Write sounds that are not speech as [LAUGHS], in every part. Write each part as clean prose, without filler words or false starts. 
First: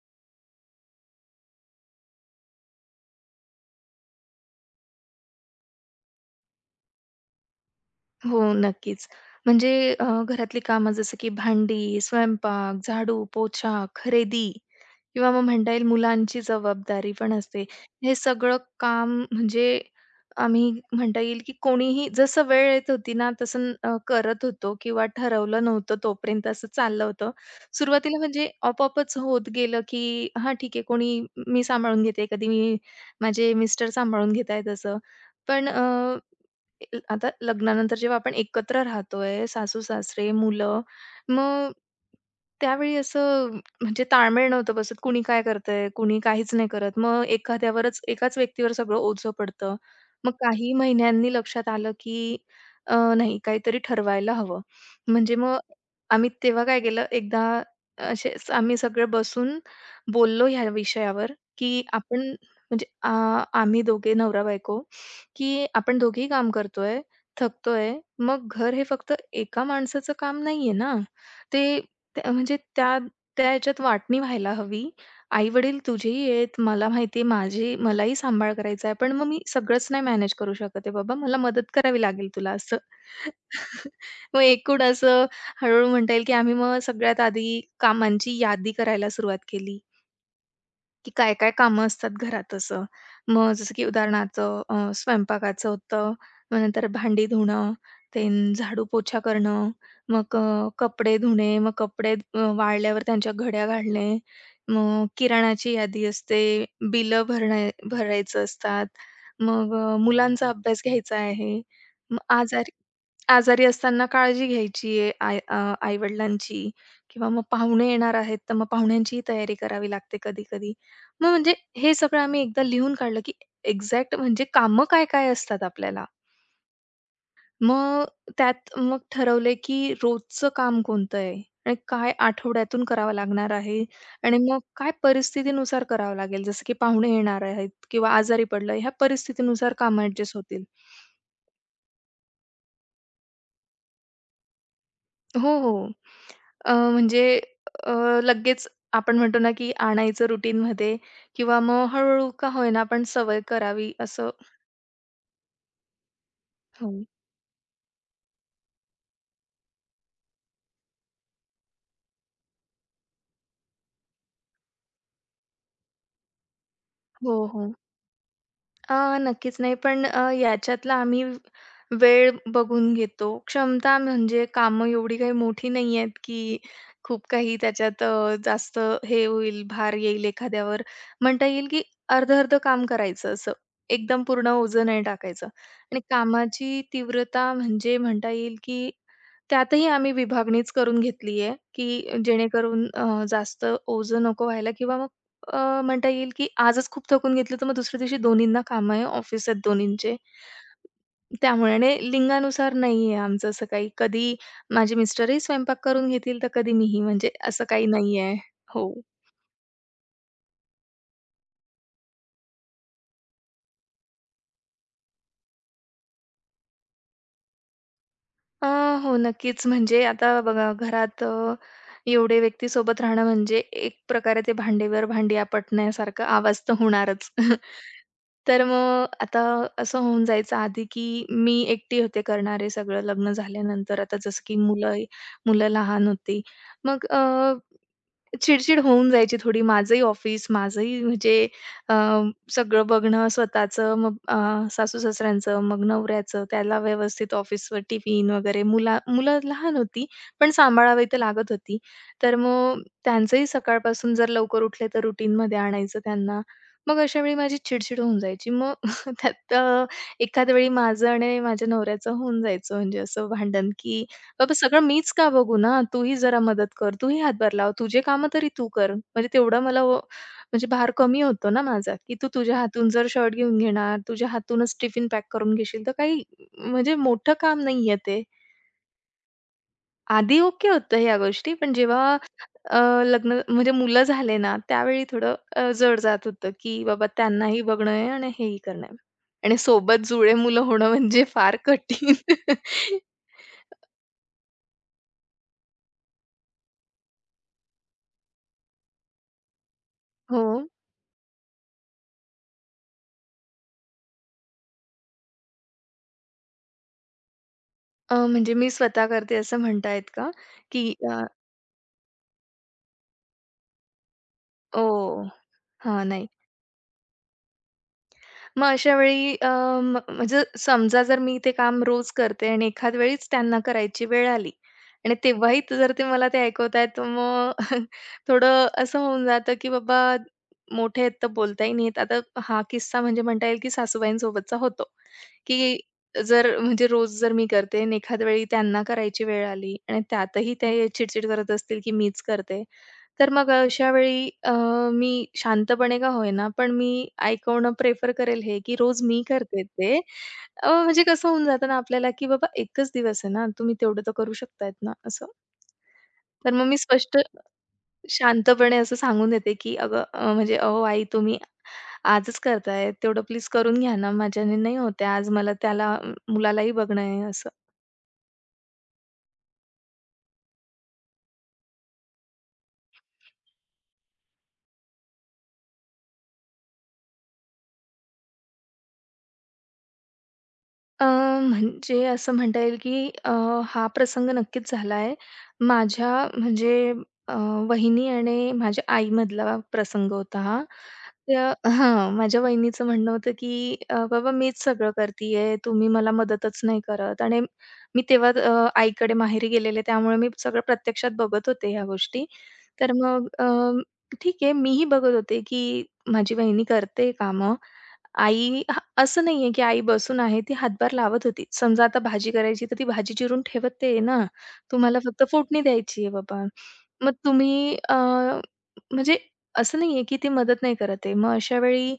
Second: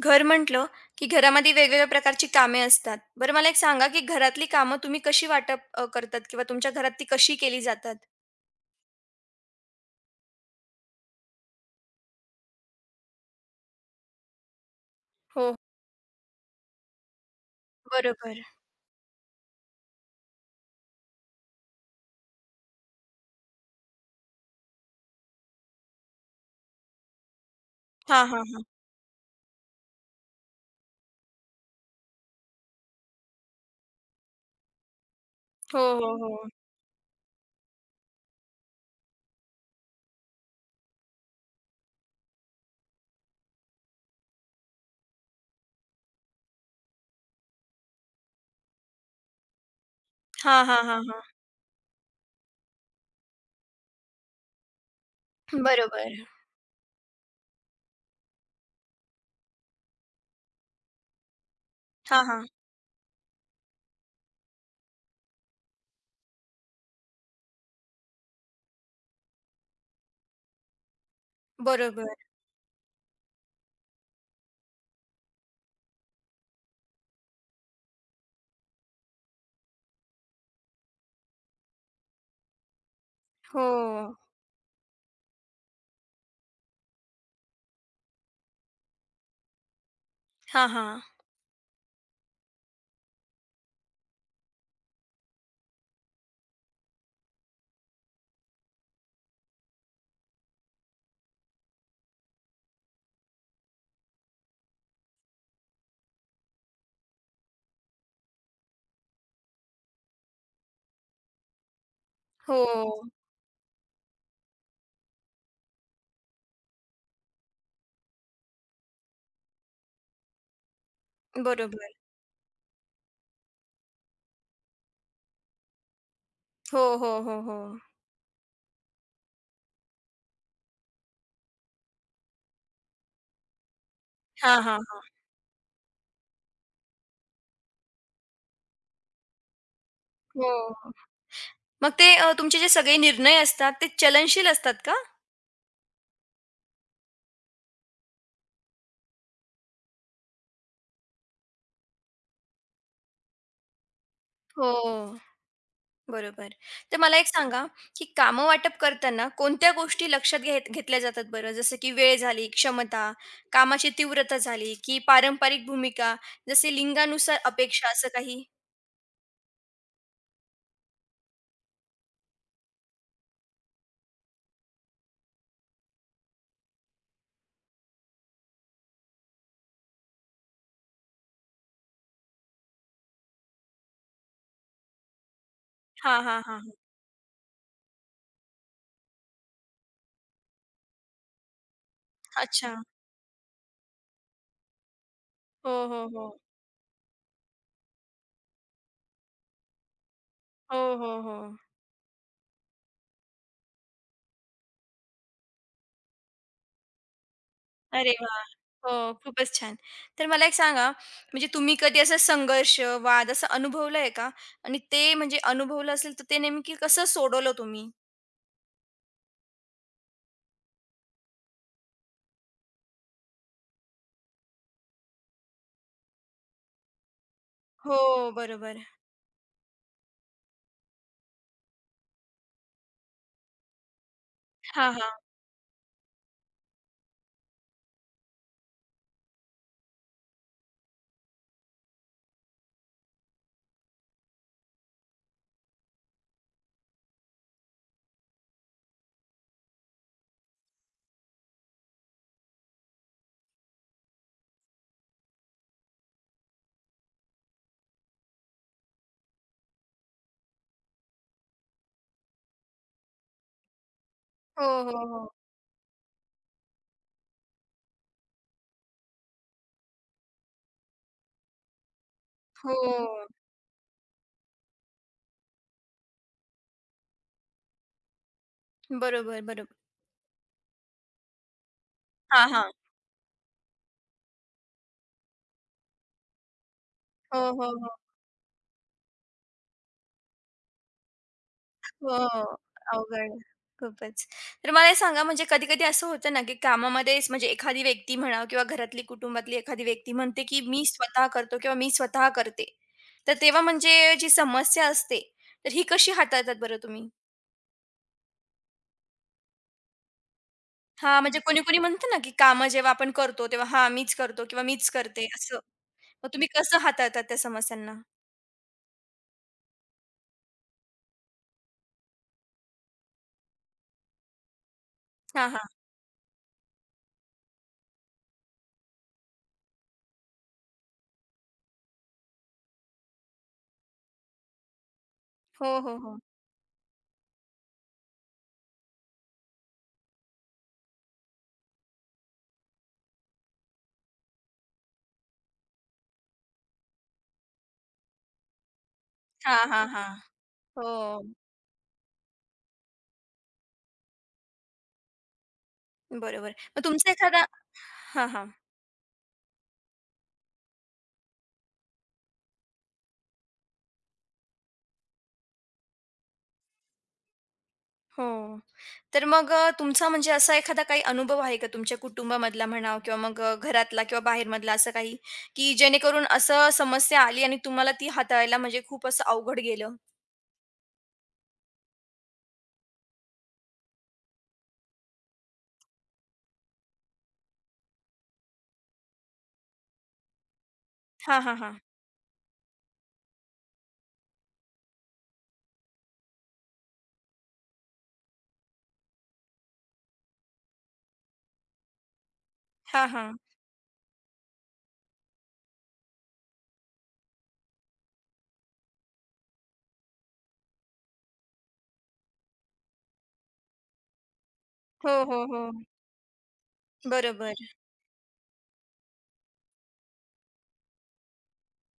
घर म्हटलं की घरामध्ये वेगवेगळ्या प्रकारची कामे असतात. बरं मला एक सांगा की घरातली कामं तुम्ही कशी वाटप करतात किंवा तुमच्या घरात ती कशी केली जातात? हो, नक्कीच. म्हणजे घरातली कामं जसं की भांडी, स्वयंपाक, झाडू, पोछा, खरेदी किंवा मग हो, म्हणता येईल मुलांची जबाबदारी पण असते. हे बरोबर. सगळं काम म्हणजे आम्ही म्हणता येईल की कोणीही जसं वेळ येत होती ना, तसं करत होतो किंवा ठरवलं नव्हतं तोपर्यंत असं चाललं होतं. सुरुवातीला हां, हां, म्हणजे हां. आपोआपच होत गेलं की हां, ठीक आहे कोणी मी सांभाळून घेते, कधी मी माझे मिस्टर सांभाळून घेतायत असं. पण हो, हो, हो. आता लग्नानंतर जेव्हा आपण एकत्र राहतोय, सासू-सासरे, मुलं, मग त्यावेळी असं म्हणजे ताळमेळ नव्हतं बसत. कुणी काय करतंय, कुणी काहीच नाही करत. मग एखाद्यावरच एकाच व्यक्तीवर सगळं ओझं पडतं. मग हां, काही हां, हां, हां. महिन्यांनी लक्षात आलं, की नाही काहीतरी ठरवायला हवं. म्हणजे मग बरोबर. आम्ही तेव्हा काय केलं, एकदा असेच आम्ही सगळे बसून बोललो ह्या विषयावर, की आपण हां, हां. म्हणजे आम्ही दोघे नवरा-बायको की आपण दोघेही काम करतोय, थकतोय. मग घर हे फक्त एका माणसाचं काम नाहीये ना. ते बरोबर. त्या म्हणजे त्या त्या ह्याच्यात वाटणी व्हायला हवी. आई-वडील तुझेही आहेत. मला माहिती आहे माझी मलाही सांभाळ करायचा आहे. पण मग मी सगळंच नाही मॅनेज करू शकत आहे बाबा. मला मदत करावी लागेल तुला असं. हो. [LAUGHS] मग एकूण असं हळू म्हणता येईल की आम्ही मग सगळ्यात आधी कामांची यादी करायला सुरुवात केली. हां, हां. की काय-काय कामं असतात घरात असं. मग जसं की उदाहरणार्थ स्वयंपाकाचं होतं, मग नंतर भांडी धुणं, ते झाडू पोछा करणं, मग कपडे धुणे, मग कपडे वाळल्यावर त्यांच्या घड्या घालणे, मग किराणाची यादी असते, बिलं भरणे भरायचं असतात, मग मुलांचा अभ्यास घ्यायचा आहे, मग हो. आजारी आजारी असताना काळजी घ्यायची आहे आई-वडिलांची किंवा मग पाहुणे येणार आहेत, तर मग पाहुण्यांचीही तयारी करावी लागते कधी-कधी. मग म्हणजे बरोबर. हे सगळं आम्ही एकदा लिहून काढलं, की एक्झॅक्ट म्हणजे कामं काय-काय असतात आपल्याला. हो, हो, हो, हो. मग त्यात मग ठरवले, की रोजचं काम कोणतं आहे आणि काय आठवड्यातून करावं लागणार आहे आणि मग हां, हां, काय परिस्थितीनुसार करावं लागेल. जसं की पाहुणे येणार आहेत किंवा आजारी पडलं, ह्या परिस्थितीनुसार कामं ॲडजस्ट हो. होतील. मग ते तुमचे जे सगळे निर्णय असतात ते चलनशील असतात का? हो, हो. म्हणजे अ, लगेच आपण म्हणतो ना, की आणायचं रुटीनमध्ये किंवा मग हळू का होईना, पण सवय करावी असं. हो. बरोबर. हो. तर मला एक सांगा, की कामं वाटप करताना कोणत्या गोष्टी लक्षात घेत घेतल्या जातात बरं? जसं की वेळ झाली, क्षमता, कामाची तीव्रता झाली, की पारंपरिक भूमिका, जसे हो, लिंगानुसार हो. अपेक्षा असं काही? नक्कीच नाही. पण याच्यातला आम्ही वेळ बघून घेतो. क्षमता म्हणजे कामं एवढी काही मोठी नाही आहेत, की खूप काही त्याच्यात जास्त हे होईल, भार येईल एखाद्यावर. म्हणता येईल, की अर्ध-अर्ध काम करायचं असं. एकदम पूर्ण ओझं नाही टाकायचं. आणि हा, हा, हा, हा. कामाची तीव्रता म्हणजे म्हणता येईल, की त्यातही आम्ही विभागणीच करून घेतली आहे, की अच्छा. जेणेकरून जास्त ओझं नको व्हायला किंवा मग हो, हो, म्हणता हो. येईल, की आजच खूप थकून घेतलं, तर मग दुसऱ्या दिवशी दोन्हींना कामं आहे ऑफिस आहेत दोन्हींचे. हो, हो, हो. त्यामुळे आणि लिंगानुसार नाही आहे आमचं असं काही. कधी माझे मिस्टरही स्वयंपाक करून घेतील, तर कधी मीही. म्हणजे असं काही अरे नाही वा, हो. हो, खूपच छान. तर मला एक सांगा, म्हणजे तुम्ही कधी असा संघर्ष, वाद असा अनुभवलाय का? आणि ते म्हणजे अनुभवलं असेल, तर ते नेमकी कसं सोडवलं तुम्ही? अ, हो, नक्कीच. म्हणजे आता बघा घरात एवढे व्यक्ती सोबत राहणं म्हणजे एक प्रकारे ते भांडीवर भांडी आपटण्यासारखा आवाज तर होणारच. [LAUGHS] हो, तर बरोबर. मग आता असं होऊन जायचं आधी, की मी एकटी होते करणारे सगळं लग्न झाल्यानंतर. आता जसं की हां, मुलं हां. मुलं लहान होती. मग चिड-चिड होऊन जायची थोडी. माझंही ऑफिस, माझंही म्हणजे अ, सगळं बघणं स्वतःचं, मग सासू-सासऱ्यांचं, मग नवऱ्याचं, त्याला व्यवस्थित ऑफिसवर टिफिन वगैरे. मुलं लहान होती, पण सांभाळावी तर लागत होती. तर मग त्यांचंही सकाळपासून जर लवकर उठले तर रुटीनमध्ये आणायचं त्यांना. मग अशा वेळी माझी चिड होऊन जायची. मग [LAUGHS] त्यात एखाद्या वेळी माझं आणि माझ्या नवऱ्याचं होऊन जायचं म्हणजे असं भांडण, की "बाबा हो, सगळं हो, मीच हो. का बघू ना? तूही जरा मदत कर, तूही हातभार लाव, तुझे कामं तरी तू कर." म्हणजे तेवढा मला म्हणजे भार कमी होतो ना माझा, की तू तुझ्या हातून जर हो. शर्ट घेऊन घेणार, तुझ्या हातूनच टिफिन पॅक करून घेशील, तर काही म्हणजे मोठं काम नाहीये ते. बरोबर, बरोबर. आधी ओके होतं ह्या गोष्टी, पण जेव्हा हां, हां. अ, लग्न म्हणजे मुलं झाले ना, त्यावेळी थोडं जड जात होतं, की बाबा हो, त्यांनाही हो, बघणं हो. आहे आणि हेही करणं आहे. आणि सोबत जुळे मुलं होणं म्हणजे फार कठीण. हो. [LAUGHS] अवघड. खूपच. तर मला हे सांगा म्हणजे कधी-कधी असं होतं ना, की कामामध्येच म्हणजे एखादी व्यक्ती म्हणा किंवा घरातली कुटुंबातली एखादी व्यक्ती म्हणते, हो. की "मी स्वतः करतो" किंवा "मी स्वतः करते." तर तेव्हा म्हणजे जी समस्या असते, तर ही कशी हाताळतात बरं तुम्ही? म्हणजे मी स्वतः करते असं म्हणतायत का? की हां, म्हणजे कोणी-कोणी म्हणतं ना, की कामं जेव्हा आपण करतो तेव्हा "हां, मीच करतो" किंवा "मीच करते" ओह! असं. हां, नाही. मग तुम्ही कसं हाताळतात त्या समस्यांना? मग अशा वेळी अ, म म्हणजे समजा जर मी ते काम रोज करते आणि एखाद वेळीच त्यांना करायची वेळ आली आणि हां, तेव्हाही हां. जर ते मला ते ऐकवतायत, तर मग [LAUGHS] थोडं असं होऊन जातं, की बाबा मोठे आहेत तर बोलताही नाहीत. आता हा किस्सा म्हणजे म्हणता येईल की सासूबाईंसोबतचा होतो, की हो, हो, हो. जर म्हणजे रोज जर मी करते आणि एखाद वेळी त्यांना करायची वेळ आली आणि त्यातही ते चिडचिड करत असतील, की मीच करते. तर मग अशा वेळी मी शांतपणे का होईना, पण मी ऐकवणं प्रेफर करेल हे, की रोज मी हां, करते हां, ते. हां. हो. म्हणजे कसं होऊन जातं ना आपल्याला, की बाबा एकच दिवस आहे ना, तुम्ही तेवढं तर करू शकतायत ना, असं. बरोबर. तर मग मी मग तुमचा स्पष्ट एखादा हां, हां. शांतपणे असं सांगून देते, की "अगं अ, म्हणजे अहो आई तुम्ही आजच करताय, तेवढं प्लीज करून घ्या ना, माझ्याने नाही होत आज मला त्याला मुलालाही बघणं आहे." असं. हो. तर मग तुमचा म्हणजे असा एखादा काही अनुभव आहे का तुमच्या कुटुंबामधला म्हणा किंवा मग घरातला किंवा बाहेरमधला असं काही, की जेणेकरून असं समस्या आली आणि तुम्हाला ती हाताळायला म्हणजे खूप असं अवघड गेलं? अ, म्हणजे असं म्हणता येईल, की हा प्रसंग नक्कीच झाला आहे. माझ्या म्हणजे अ, वहिनी आणि माझ्या आईमधला प्रसंग होता हा. हां, हां, हां. माझ्या वहिनीचं म्हणणं होतं, की बाबा मीच सगळं करती आहे, तुम्ही मला मदतच नाही करत." आणि मी तेव्हा आईकडे माहेरी गेलेले, त्यामुळे मी सगळं प्रत्यक्षात बघत होते ह्या गोष्टी. तर हां, मग हां. ठीक आहे, मीही बघत होते, की माझी वहिनी करते कामं. आई असं नाहीये, की आई बसून आहे, ती हातभार लावत होती. समजा आता भाजी करायची, तर ती भाजी चिरून ठेवत आहे ना. तुम्हाला हो, फक्त हो, फोडणी हो. द्यायची आहे बाबा. मग बरोबर. तुम्ही म्हणजे असं नाहीये, की ती मदत नाही करत आहे. मग अशा वेळी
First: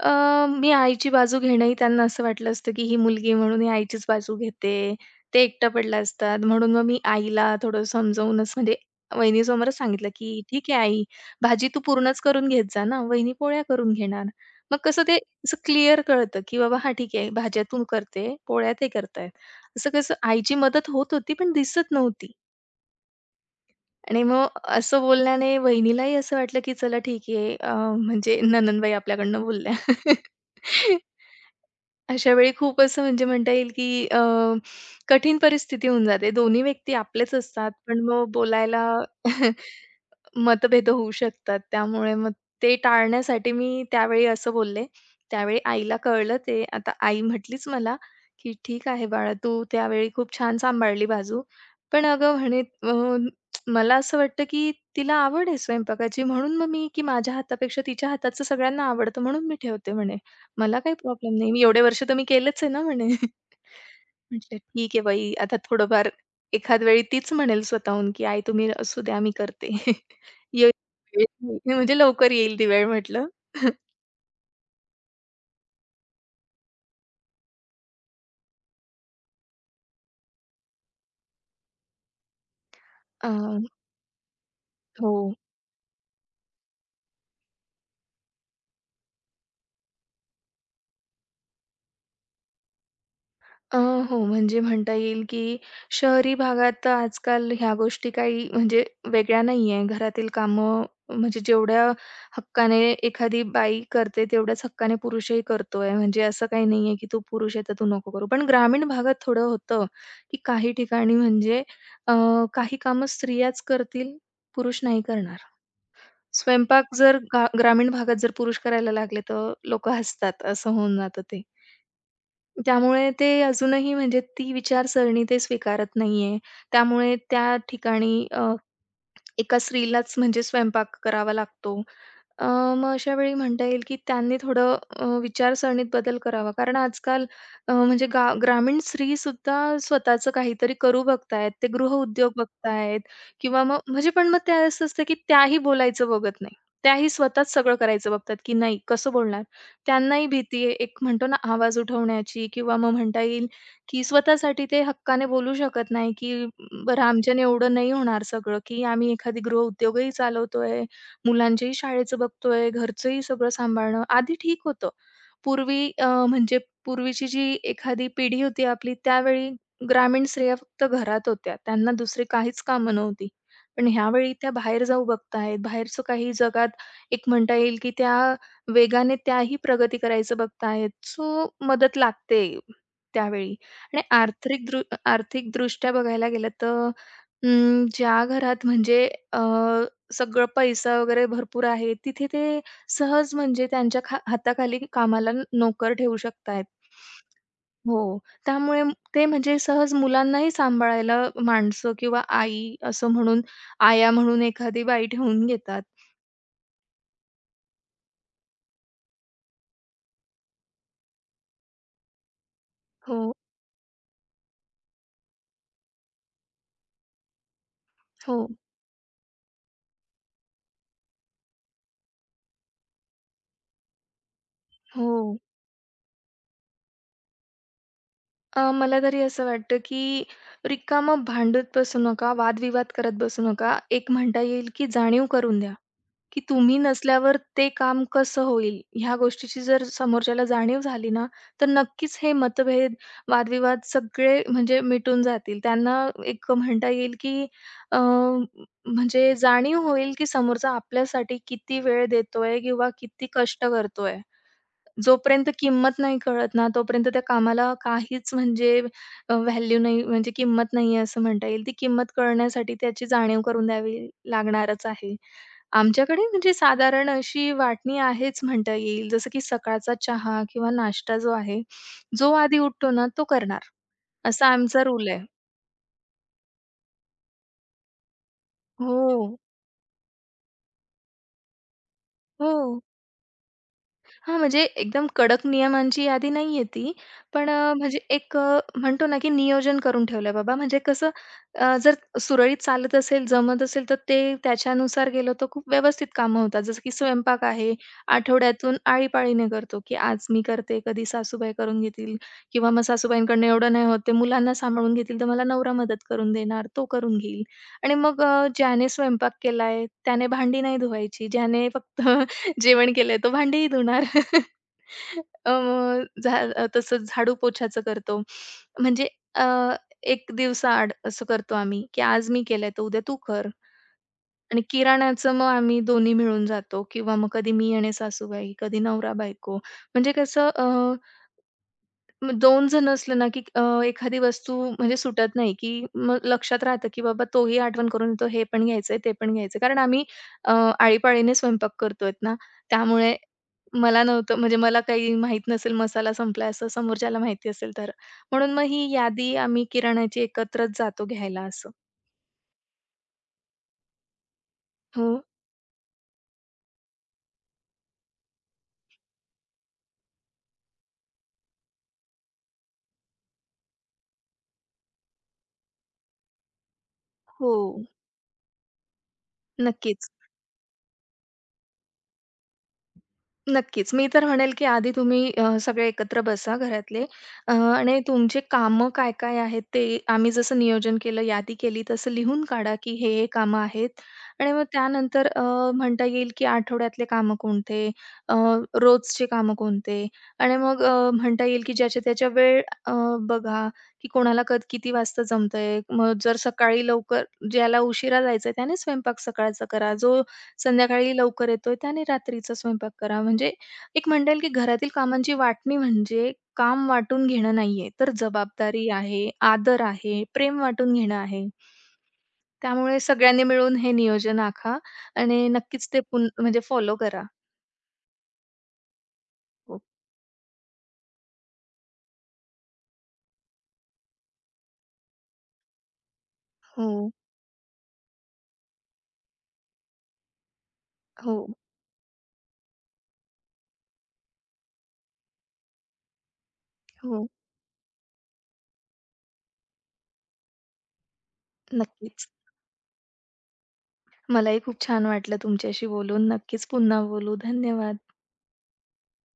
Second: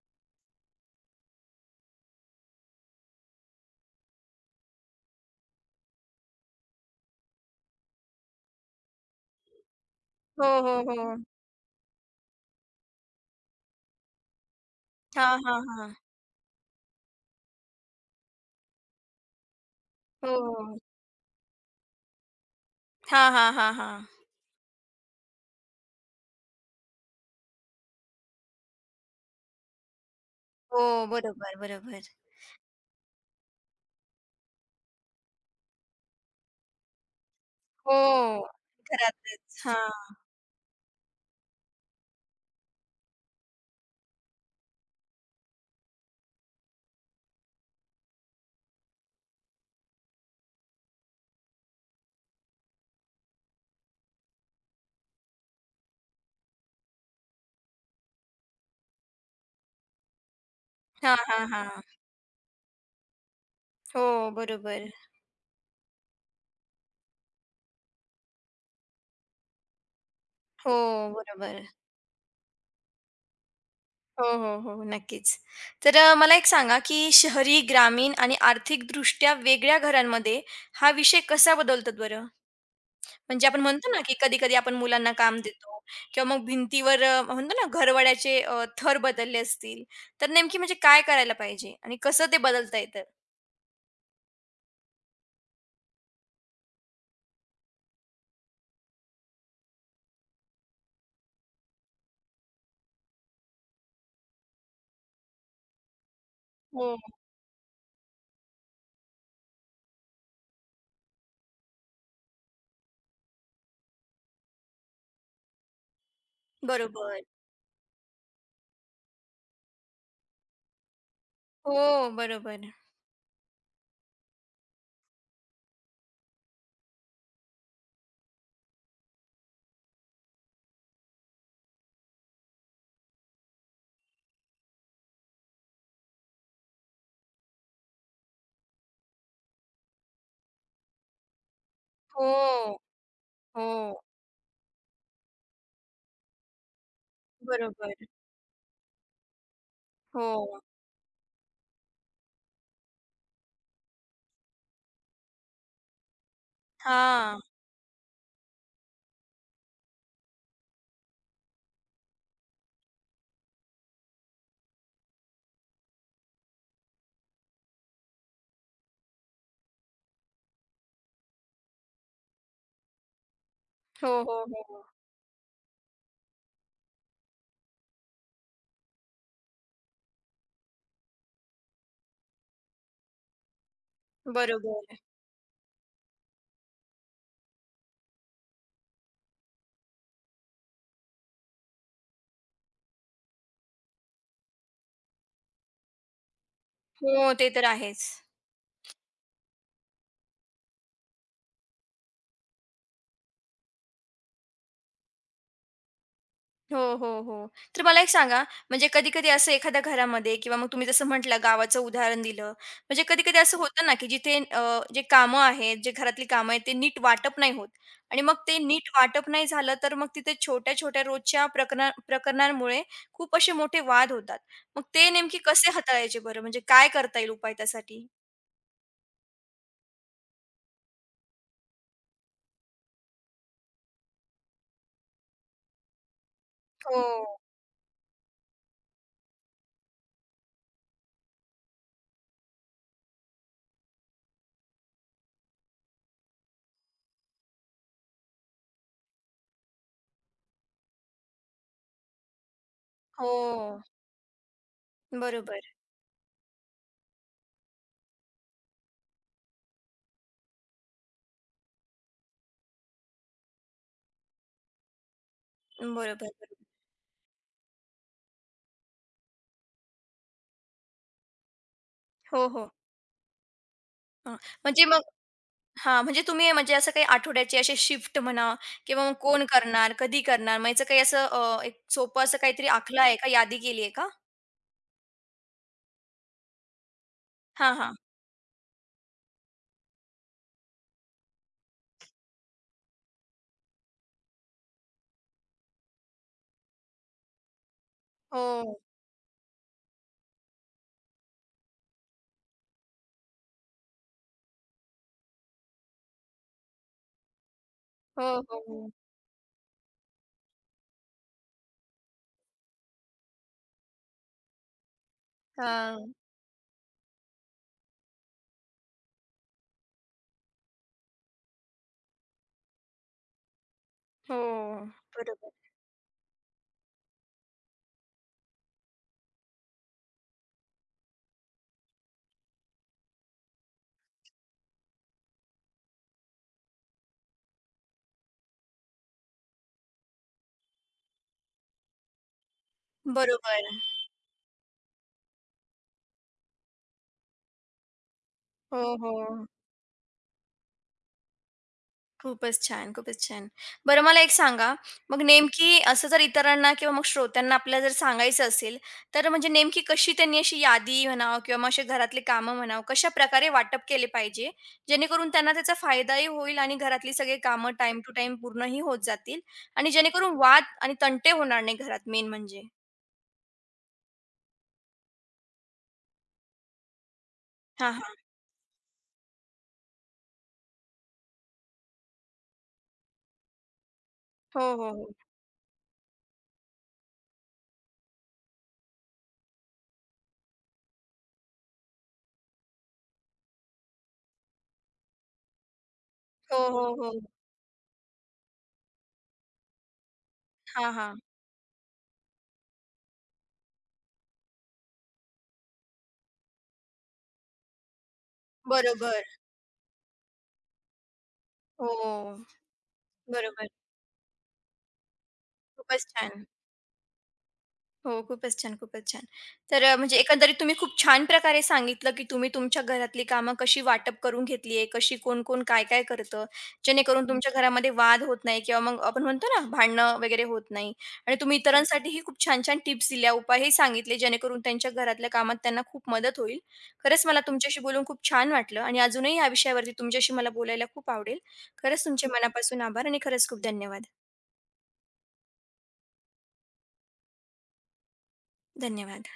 अ, मी आईची बाजू घेणंही त्यांना असं वाटलं असतं, की ही मुलगी आहे म्हणून ही आईचीच बाजू घेते. ते एकटं पडलं असतात म्हणून मग मी आईला थोडं समजावूनच म्हणजे वहिनीसमोरच सांगितलं, की हो, "ठीक आहे हो, आई, हो. भाजी तू पूर्णच करून घेत जा ना, वहिनी पोळ्या करून घेणार." मग कसं ते हां, असं हां, हां. क्लिअर कळतं, की बाबा हां, ठीक आहे भाज्या तू करते, पोळ्या ते करतायत. असं कसं हो, आईची हो. मदत होत होती पण दिसत नव्हती. हां, हां, हां, हां. आणि मग असं बोलण्याने वहिनीलाही असं वाटलं, की चला ठीक आहे म्हणजे नणंदबाई आपल्याकडनं बोलल्या. हो, [LAUGHS] बरोबर, बरोबर. अशा वेळी खूप असं म्हणजे म्हणता येईल, की कठीण परिस्थिती होऊन जाते. दोन्ही व्यक्ती आपलेच असतात, हो. पण मग बोलायला [LAUGHS] घरातच. हां. मतभेद होऊ शकतात. त्यामुळे मग ते टाळण्यासाठी मी त्यावेळी असं बोलले. त्यावेळी आईला कळलं ते. आता आई म्हटलीच मला, की "ठीक आहे बाळा, तू त्यावेळी खूप छान सांभाळली बाजू. पण अगं म्हणे मला असं वाटतं, की तिला आवड आहे स्वयंपाकाची म्हणून मग मी, की माझ्या हातापेक्षा तिच्या हाताचं सगळ्यांना आवडतं म्हणून मी ठेवते म्हणे. मला काही हां, प्रॉब्लेम हां, नाही. मी हां. एवढे वर्ष तर मी केलंच आहे ना म्हणे." [LAUGHS] हो, म्हटलं, बरोबर. "ठीक आहे बाई, आता थोडंफार एखाद वेळी तीच म्हणेल स्वतःहून, की आई तुम्ही असू द्या मी करते." [LAUGHS] येईल हो, ती बरोबर. वेळ, म्हणजे लवकर येईल ती वेळ म्हटलं. [LAUGHS] हो, हो, हो. हो, नक्कीच. तर मला एक सांगा, की शहरी, ग्रामीण आणि आर्थिकदृष्ट्या वेगळ्या घरांमध्ये हा विषय कसा बदलतात बरं? अ, म्हणजे आपण म्हणतो ना, की कधी-कधी आपण मुलांना हो. काम देतो किंवा मग भिंतीवर म्हणतो ना, घरवड्याचे थर बदलले असतील, तर नेमकी म्हणजे काय करायला पाहिजे आणि कसं ते बदलता येतं? अ, हो, म्हणजे म्हणता येईल, की शहरी भागात तर आजकाल ह्या गोष्टी काही म्हणजे वेगळ्या नाही आहे. घरातील कामं म्हणजे जेवढ्या हक्काने एखादी बाई करते, तेवढ्याच हक्काने पुरुषही करतोय. म्हणजे असं काही नाही हो. आहे, की तू पुरुष आहे, तर तू नको करू. पण ग्रामीण भागात थोडं होतं, की काही ठिकाणी म्हणजे अ, काही कामं स्त्रियाच करतील, पुरुष नाही करणार. स्वयंपाक जर बरोबर. ग्रामीण भागात जर पुरुष करायला लागले, तर लोकं हसतात. असं होऊन जातं ते. हो, बरोबर. त्यामुळे ते अजूनही म्हणजे ती विचारसरणी ते स्वीकारत नाहीये. त्यामुळे त्या ठिकाणी एका स्त्रीलाच म्हणजे स्वयंपाक करावा लागतो. अ, मग अशा वेळी म्हणता येईल, की त्यांनी थोडं विचारसरणीत बदल करावा. कारण आजकाल म्हणजे ग्रामीण स्त्रीसुद्धा स्वतःचं काहीतरी करू बघतायत. ते गृहउद्योग हो, बघतायत किंवा मग हो. म्हणजे पण मग त्या असं असतं, की त्याही बोलायचं बघत नाही. त्याही स्वतःच सगळं बरोबर. करायचं बघतात, की नाही कसं बोलणार? त्यांनाही हो. भीती आहे. एक म्हणतो ना आवाज उठवण्याची किंवा मग म्हणता येईल की स्वतःसाठी ते हक्काने बोलू शकत नाही, की "बरं हां. आमच्याने एवढं नाही होणार सगळं, की आम्ही एखादी गृहउद्योगही चालवतोय, मुलांच्याही शाळेचं बघतोय, घरचंही सगळं सांभाळणं." आधी ठीक होतं. पूर्वी म्हणजे पूर्वीची जी एखादी पिढी होती आपली, त्यावेळी ग्रामीण स्त्रिया फक्त घरात होत्या. त्यांना दुसरी काहीच कामं नव्हती. पण हो, ह्यावेळी हो, त्या हो. बाहेर जाऊ बघतायत. बाहेरचं काही जगात एक म्हणता येईल, की त्या वेगाने त्याही प्रगती करायचं बघतायत. सो मदत लागते त्यावेळी. आणि बरोबर. आर्थिकदृष्ट्या बघायला गेलं तर ज्या घरात म्हणजे अ, सगळं पैसा वगैरे भरपूर आहे, तिथे ते सहज म्हणजे त्यांच्या हाताखाली कामाला नोकर ठेवू शकतायत. हो, ते तर हो, आहेच. त्यामुळे ते म्हणजे सहज मुलांनाही सांभाळायला माणसं किंवा आई असं म्हणून आया म्हणून एखादी बाई ठेवून घेतात. हो, हो, हो. तर मला एक सांगा, म्हणजे कधी-कधी असं एखाद्या घरामध्ये किंवा मग तुम्ही जसं म्हटलं गावाचं उदाहरण दिलं. म्हणजे हो, कधी-कधी असं होतं ना, की जिथे जे कामं आहेत, जे घरातली कामं आहेत, ते नीट वाटप नाही होत आणि मग हो, ते नीट वाटप नाही झालं, तर मग तिथे छोट्या-छोट्या रोजच्या प्रकरणांमुळे खूप असे मोठे वाद होतात. मग ते नेमके हो. कसे हाताळायचे बरं? म्हणजे काय करता येईल उपाय त्यासाठी? मला तरी असं वाटतं, की रिकामं भांडत बसू नका, वादविवाद करत बसू नका. एक म्हणता येईल, की जाणीव करून द्या, की तुम्ही हो, नसल्यावर ते काम कसं होईल? ह्या गोष्टीची जर समोरच्याला जाणीव झाली ना, तर नक्कीच हे मतभेद, वादविवाद सगळे म्हणजे मिटून जातील. त्यांना एक म्हणता येईल, की अ, म्हणजे जाणीव होईल, की समोरचा आपल्यासाठी किती वेळ देतोय किंवा किती कष्ट हो. करतोय. जोपर्यंत बरोबर, किंमत नाही कळत ना, तोपर्यंत त्या कामाला काहीच म्हणजे व्हॅल्यू नाही म्हणजे किंमत नाहीये असं म्हणता येईल. ती किंमत कळण्यासाठी त्याची जाणीव करून द्यावी लागणारच आहे. बरोबर, आमच्याकडे म्हणजे बरोबर. साधारण अशी वाटणी आहेच म्हणता येईल. जसं की सकाळचा चहा किंवा नाश्ता जो आहे, जो हो, आधी हो. उठतो ना, तो करणार हां, असा म्हणजे आमचा मग रूल आहे. हां, म्हणजे तुम्ही म्हणजे असं काही आठवड्याची अशी शिफ्ट म्हणा किंवा मग हो, कोण करणार, कधी करणार, मग याचं काही असं एक सोपं असं हो. काहीतरी आखलं आहे का? यादी केली आहे का? हां, म्हणजे एकदम कडक नियमांची यादी नाहीये ती. पण हां, हां. म्हणजे एक म्हणतो ना, की नियोजन करून ठेवलंय बाबा. म्हणजे कसं जर सुरळीत चालत असेल, जमत असेल, तर ते त्याच्यानुसार गेलो तर खूप व्यवस्थित कामं होतात. जसं की स्वयंपाक आहे, आठवड्यातून हो, आळीपाळीने करतो, की आज मी करते, कधी सासूबाई करून घेतील किंवा मग सासूबाईंकडनं एवढं नाही होत, ते मुलांना सांभाळून घेतील, तर मला नवरा मदत करून देणार, तो करून घेईल. आणि मग हो, ज्याने हो. स्वयंपाक केलाय, त्याने भांडी नाही धुवायची, ज्याने फक्त जेवण केलंय तो भांडीही धुणार. [LAUGHS] अ, हां. तसंच झाडू-पोछाचं करतो. म्हणजे अ, 1 दिवसाआड असं करतो आम्ही, की आज मी केलंय तर उद्या तू कर. हो. आणि किराणाचं मग बरोबर. आम्ही दोन्ही मिळून जातो किंवा मग कधी मी आणि सासूबाई, कधी नवरा-बायको. म्हणजे कसं मग 2 जण असलं ना, की एखादी वस्तू म्हणजे सुटत नाही, की मग लक्षात राहतं, की बाबा तोही आठवण करून येतो, हे पण घ्यायचंय, ते पण घ्यायचंय. कारण आम्ही अ, आळीपाळीने स्वयंपाक करतोय ना, त्यामुळे बरोबर. मला नव्हतं म्हणजे मला काही माहीत नसेल मसाला संपलाय असं समोरच्याला माहिती असेल तर. म्हणून मग हो, ही यादी हो. आम्ही किराण्याची एकत्रच जातो घ्यायला असं. खूपच छान, खूपच छान. बरं मला एक सांगा, हो. मग नेमकी असं जर इतरांना किंवा मग श्रोत्यांना आपल्याला जर सांगायचं असेल, तर म्हणजे नेमकी कशी त्यांनी अशी यादी म्हणावं किंवा मग असे घरातले कामं म्हणावं, कशाप्रकारे वाटप केले पाहिजे, जेणेकरून त्यांना त्याचा फायदाही होईल आणि घरातली सगळी हो. कामं टाईम टू टाईम पूर्णही होत जातील आणि नक्कीच. जेणेकरून वाद आणि तंटे होणार नाही घरात मेन म्हणजे? नक्कीच. मी तर म्हणेल, की आधी तुम्ही सगळे एकत्र बसा घरातले हां, आणि हां. तुमचे कामं काय-काय आहेत ते आम्ही जसं नियोजन केलं, यादी केली तसं लिहून काढा, की हे-हे कामं आहेत. आणि हो, मग हो, हो. त्यानंतर म्हणता येईल, की आठवड्यातले कामं कोणते, अ, रोजचे कामं कोणते आणि मग म्हणता येईल, की ज्याच्या-त्याच्या वेळ अ, बघा, की कोणाला किती वाजता जमतंय. मग जर हो, हो, सकाळी हो. लवकर ज्याला उशिरा जायचंय त्याने स्वयंपाक सकाळचा करा. जो हां, संध्याकाळी हां. लवकर येतोय त्याने रात्रीचा स्वयंपाक करा. म्हणजे एक म्हणता की घरातील कामांची वाटणी म्हणजे काम वाटून घेणं नाहीये, तर जबाबदारी बरोबर. आहे, आदर आहे, प्रेम वाटून घेणं आहे. हो, त्यामुळे सगळ्यांनी बरोबर. मिळून हे नियोजन आखा आणि नक्कीच ते खूपच छान. म्हणजे फॉलो करा. हो. खूपच छान, खूपच छान. हो. तर म्हणजे एकंदरीत तुम्ही खूप छान प्रकारे सांगितलं, की तुम्ही तुमच्या घरातली कामं कशी वाटप करून घेतली आहे, कशी कोण-कोण काय-काय करतं, हो, जेणेकरून तुमच्या घरामध्ये वाद होत नाही किंवा मग आपण म्हणतो ना, भांडणं वगैरे होत नाही आणि हो, तुम्ही हो. इतरांसाठीही खूप छान-छान टिप्स दिल्या, उपायही सांगितले, जेणेकरून त्यांच्या घरातल्या कामात त्यांना खूप मदत होईल. खरंच हो. मला तुमच्याशी बोलून खूप छान वाटलं आणि अजूनही या विषयावरती तुमच्याशी मला बोलायला खूप आवडेल. खरंच तुमचे नक्कीच. मनापासून आभार आणि खरंच खूप धन्यवाद. मलाही खूप छान वाटलं तुमच्याशी बोलून. नक्कीच पुन्हा बोलू. धन्यवाद. धन्यवाद.